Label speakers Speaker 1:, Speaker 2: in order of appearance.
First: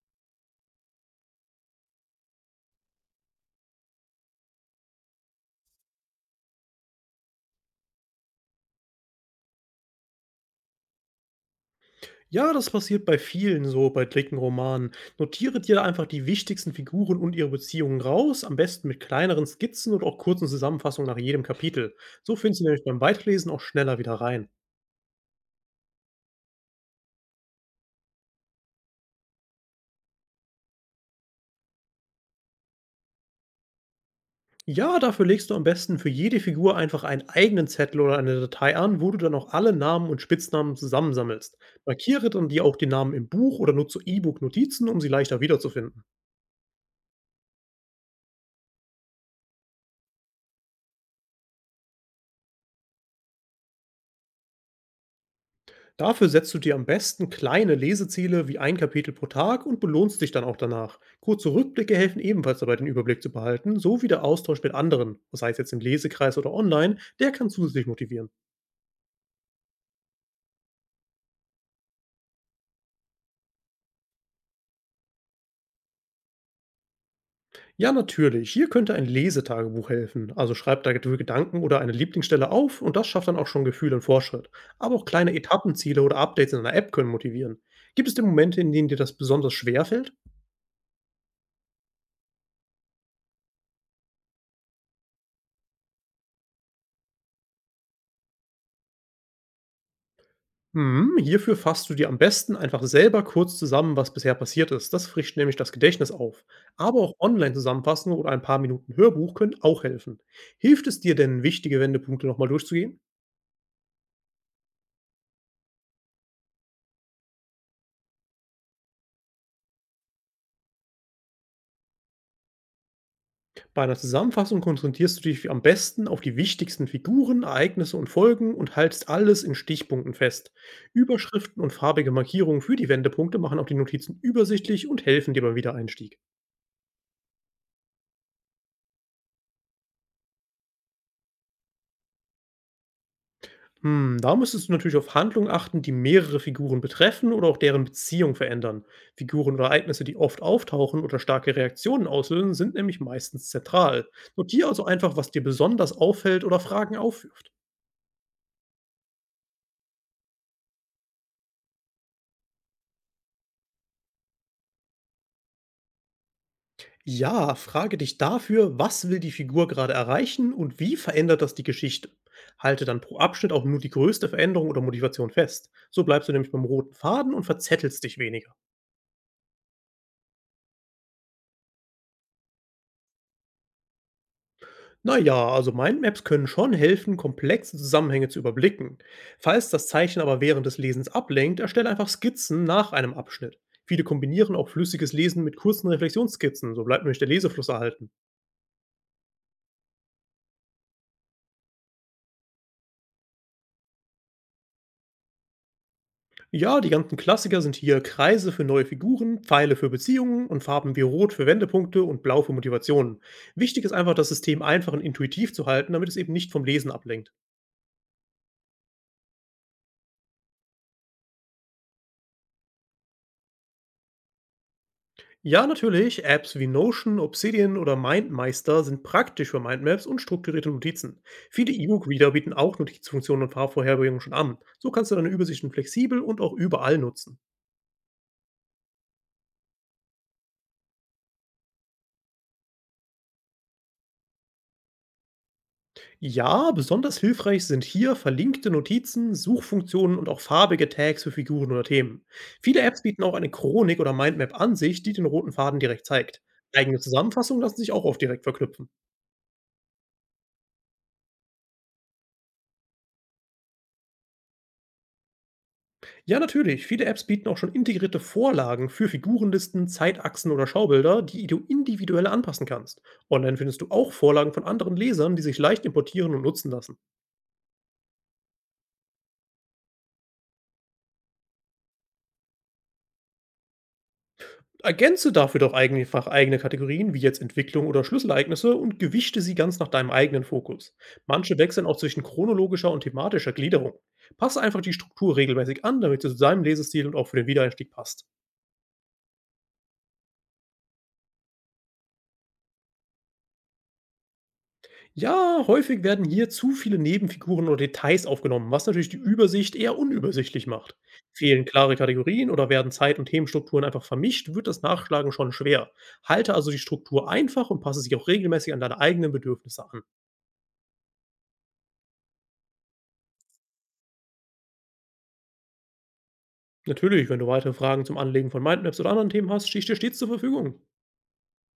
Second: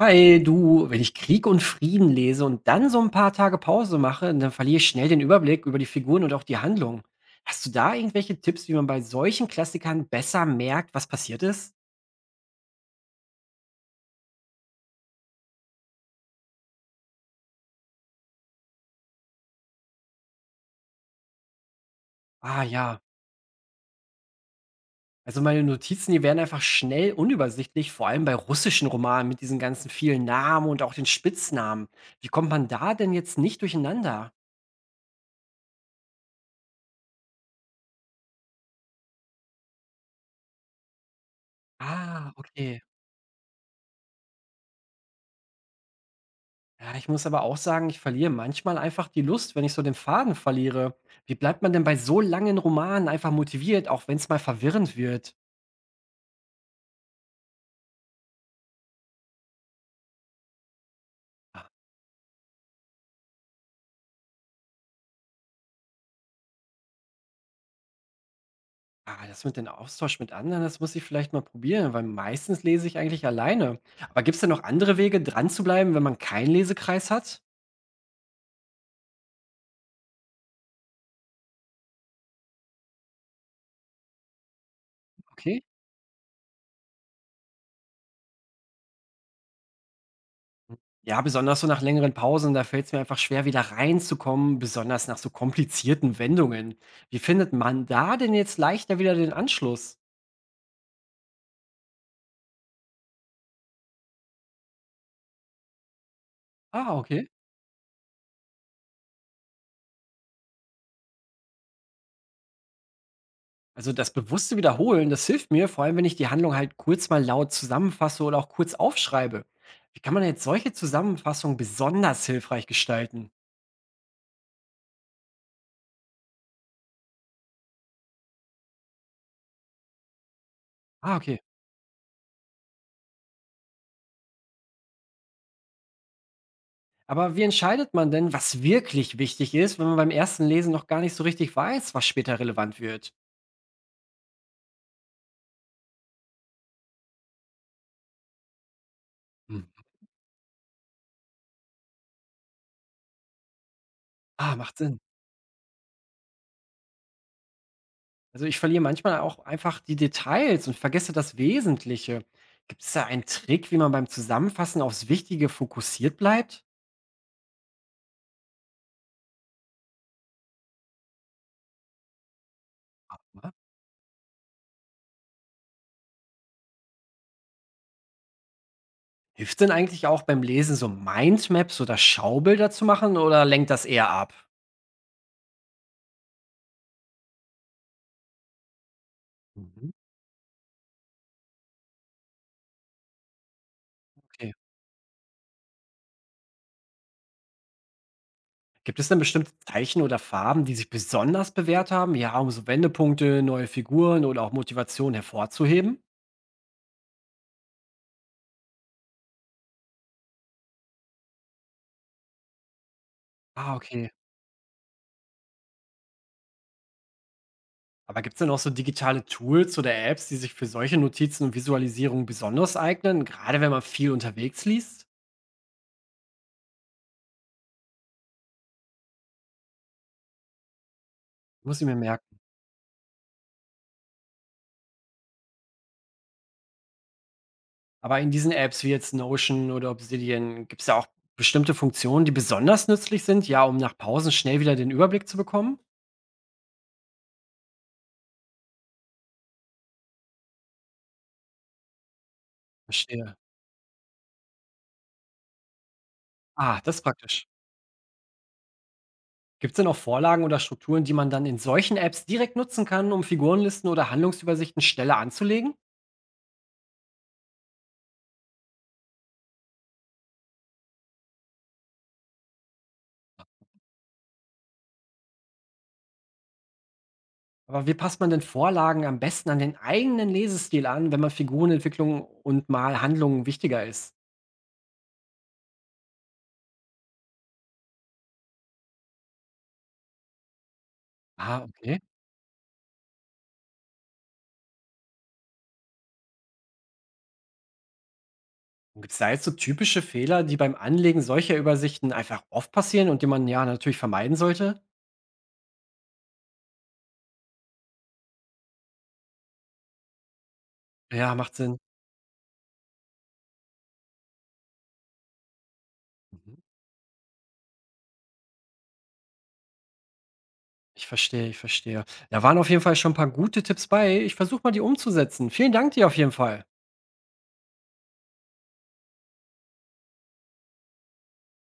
Speaker 1: Hi, du, wenn ich Krieg und Frieden lese und dann so ein paar Tage Pause mache, dann verliere ich schnell den Überblick über die Figuren und auch die Handlung. Hast du da irgendwelche Tipps, wie man bei solchen Klassikern besser merkt, was passiert ist?
Speaker 2: Ja, das passiert bei vielen so, bei dicken Romanen. Notiere dir einfach die wichtigsten Figuren und ihre Beziehungen raus, am besten mit kleineren Skizzen und auch kurzen Zusammenfassungen nach jedem Kapitel. So findest
Speaker 1: Ah
Speaker 2: du nämlich
Speaker 1: ja,
Speaker 2: beim Weiterlesen auch schneller wieder rein.
Speaker 1: also meine Notizen, die werden einfach schnell unübersichtlich, vor allem bei russischen Romanen mit diesen ganzen vielen Namen und auch den Spitznamen. Wie kommt man da denn jetzt nicht durcheinander?
Speaker 2: Ja, dafür legst du am besten für jede Figur einfach einen eigenen Zettel oder eine Datei an, wo du dann auch alle Namen und Spitznamen zusammensammelst. Markiere
Speaker 1: Ah,
Speaker 2: dann dir auch
Speaker 1: okay.
Speaker 2: die Namen im Buch oder nutze E-Book-Notizen, um sie leichter wiederzufinden.
Speaker 1: Ja, ich muss aber auch sagen, ich verliere manchmal einfach die Lust, wenn ich so den Faden verliere. Wie bleibt man denn bei so langen Romanen einfach motiviert, auch wenn es mal verwirrend wird?
Speaker 2: Dafür setzt du dir am besten kleine Leseziele wie ein Kapitel pro Tag und belohnst dich dann auch danach. Kurze
Speaker 1: Ah,
Speaker 2: Rückblicke helfen ebenfalls dabei, den Überblick zu behalten, sowie der Austausch mit anderen, sei es jetzt im Lesekreis oder online, der kann zusätzlich motivieren.
Speaker 1: ah, das mit dem Austausch mit anderen, das muss ich vielleicht mal probieren, weil meistens lese ich eigentlich alleine. Aber gibt es denn noch andere Wege, dran zu bleiben, wenn man keinen Lesekreis hat?
Speaker 2: Ja, natürlich, hier könnte ein Lesetagebuch helfen. Also schreib da Gedanken oder eine Lieblingsstelle auf und das schafft dann auch schon Gefühl und Fortschritt. Aber auch kleine
Speaker 1: Okay.
Speaker 2: Etappenziele oder Updates in einer App können motivieren. Gibt es denn Momente, in denen dir das besonders schwer fällt?
Speaker 1: Ja, besonders so nach längeren Pausen, da fällt es mir einfach schwer, wieder reinzukommen, besonders nach so komplizierten Wendungen. Wie findet man da denn jetzt leichter wieder den Anschluss?
Speaker 2: Mhm, hierfür fasst du dir am besten einfach selber kurz zusammen, was bisher passiert ist. Das frischt nämlich das Gedächtnis auf.
Speaker 1: Ah,
Speaker 2: Aber auch
Speaker 1: okay.
Speaker 2: Online-Zusammenfassungen oder ein paar Minuten Hörbuch können auch helfen. Hilft es dir denn, wichtige Wendepunkte nochmal durchzugehen?
Speaker 1: Also das bewusste Wiederholen, das hilft mir, vor allem wenn ich die Handlung halt kurz mal laut zusammenfasse oder auch kurz aufschreibe. Wie kann man jetzt solche Zusammenfassungen besonders hilfreich gestalten?
Speaker 2: Bei einer Zusammenfassung konzentrierst du dich am besten auf die wichtigsten Figuren, Ereignisse und Folgen und haltst alles in Stichpunkten fest.
Speaker 1: Ah, okay.
Speaker 2: Überschriften und farbige Markierungen für die Wendepunkte machen auch die Notizen übersichtlich und helfen dir beim Wiedereinstieg.
Speaker 1: Aber wie entscheidet man denn, was wirklich wichtig ist, wenn man beim ersten Lesen noch gar nicht so richtig weiß, was später relevant wird?
Speaker 2: Hm, da müsstest du natürlich auf Handlungen achten, die mehrere Figuren betreffen oder auch deren Beziehung verändern. Figuren
Speaker 1: Hm.
Speaker 2: oder Ereignisse, die oft auftauchen oder starke Reaktionen auslösen, sind nämlich meistens zentral.
Speaker 1: Ah,
Speaker 2: Notiere
Speaker 1: macht
Speaker 2: also
Speaker 1: Sinn.
Speaker 2: einfach, was dir besonders auffällt oder Fragen aufwirft.
Speaker 1: Also ich verliere manchmal auch einfach die Details und vergesse das Wesentliche. Gibt es da einen Trick, wie man beim Zusammenfassen aufs Wichtige fokussiert bleibt?
Speaker 2: Ja, frage dich dafür, was will die Figur gerade erreichen und wie verändert das die Geschichte? Halte dann pro Abschnitt auch nur die größte Veränderung oder Motivation fest. So bleibst du nämlich beim roten Faden und verzettelst dich weniger.
Speaker 1: Hilft denn eigentlich auch beim Lesen so Mindmaps oder Schaubilder zu machen oder lenkt das eher ab?
Speaker 2: Na ja, also Mindmaps können schon helfen, komplexe Zusammenhänge zu überblicken. Falls das
Speaker 1: Mhm.
Speaker 2: Zeichen aber während des Lesens ablenkt, erstelle einfach Skizzen nach einem Abschnitt. Viele
Speaker 1: Okay.
Speaker 2: kombinieren auch flüssiges Lesen mit kurzen Reflexionsskizzen, so bleibt nämlich der Lesefluss erhalten.
Speaker 1: Gibt es denn bestimmte Zeichen oder Farben, die sich besonders bewährt haben? Ja, um so Wendepunkte, neue Figuren oder auch Motivation hervorzuheben?
Speaker 2: Ja, die ganzen Klassiker sind hier Kreise für neue Figuren, Pfeile für Beziehungen und Farben wie Rot für Wendepunkte und Blau für Motivationen.
Speaker 1: Ah,
Speaker 2: Wichtig ist
Speaker 1: okay.
Speaker 2: einfach, das System einfach und intuitiv zu halten, damit es eben nicht vom Lesen ablenkt.
Speaker 1: Aber gibt es denn auch so digitale Tools oder Apps, die sich für solche Notizen und Visualisierungen besonders eignen, gerade wenn man viel unterwegs liest?
Speaker 2: Ja, natürlich. Apps wie Notion, Obsidian oder MindMeister sind praktisch für Mindmaps und strukturierte Notizen. Viele
Speaker 1: Muss ich mir
Speaker 2: E-Book-Reader
Speaker 1: merken.
Speaker 2: bieten auch Notizfunktionen und Farbvorherbringungen schon an. So kannst du deine Übersichten flexibel und auch überall nutzen.
Speaker 1: Aber in diesen Apps wie jetzt Notion oder Obsidian, gibt es ja auch bestimmte Funktionen, die besonders nützlich sind, ja, um nach Pausen schnell wieder den Überblick zu bekommen?
Speaker 2: Ja, besonders hilfreich sind hier verlinkte Notizen, Suchfunktionen und auch farbige Tags für Figuren oder Themen. Viele Apps bieten auch
Speaker 1: Verstehe.
Speaker 2: eine Chronik oder Mindmap an sich, die den roten Faden direkt zeigt.
Speaker 1: Ah, das
Speaker 2: Eigene
Speaker 1: ist praktisch.
Speaker 2: Zusammenfassungen lassen sich auch oft direkt verknüpfen.
Speaker 1: Gibt es denn auch Vorlagen oder Strukturen, die man dann in solchen Apps direkt nutzen kann, um Figurenlisten oder Handlungsübersichten schneller anzulegen?
Speaker 2: Ja, natürlich. Viele Apps bieten auch schon integrierte Vorlagen für Figurenlisten, Zeitachsen oder Schaubilder, die du individuell anpassen kannst. Online findest du auch Vorlagen von anderen Lesern, die sich leicht importieren und nutzen lassen.
Speaker 1: Aber wie passt man denn Vorlagen am besten an den eigenen Lesestil an, wenn man Figurenentwicklung und mal Handlungen wichtiger ist?
Speaker 2: Ergänze dafür doch einfach eigene Kategorien, wie jetzt Entwicklung oder Schlüsselereignisse, und gewichte sie ganz nach deinem eigenen Fokus. Manche
Speaker 1: Ah,
Speaker 2: wechseln auch
Speaker 1: okay.
Speaker 2: zwischen chronologischer und thematischer Gliederung. Passe einfach die Struktur regelmäßig an, damit sie zu deinem Lesestil und auch für den Wiedereinstieg passt.
Speaker 1: Gibt es da jetzt so typische Fehler, die beim Anlegen solcher Übersichten einfach oft passieren und die man ja natürlich vermeiden sollte?
Speaker 2: Ja, häufig werden hier zu viele Nebenfiguren oder Details aufgenommen, was natürlich die Übersicht eher unübersichtlich macht.
Speaker 1: Ja, macht
Speaker 2: Fehlen
Speaker 1: Sinn.
Speaker 2: klare Kategorien oder werden Zeit- und Themenstrukturen einfach vermischt, wird das Nachschlagen schon schwer.
Speaker 1: Mhm.
Speaker 2: Halte also die Struktur einfach und passe sie auch regelmäßig an deine eigenen Bedürfnisse an.
Speaker 1: Ich verstehe. Da waren auf jeden Fall schon ein paar gute Tipps bei. Ich versuche mal, die umzusetzen. Vielen Dank dir auf jeden Fall.
Speaker 2: Natürlich, wenn du weitere Fragen zum Anlegen von Mindmaps oder anderen Themen hast, stehe ich dir stets zur Verfügung.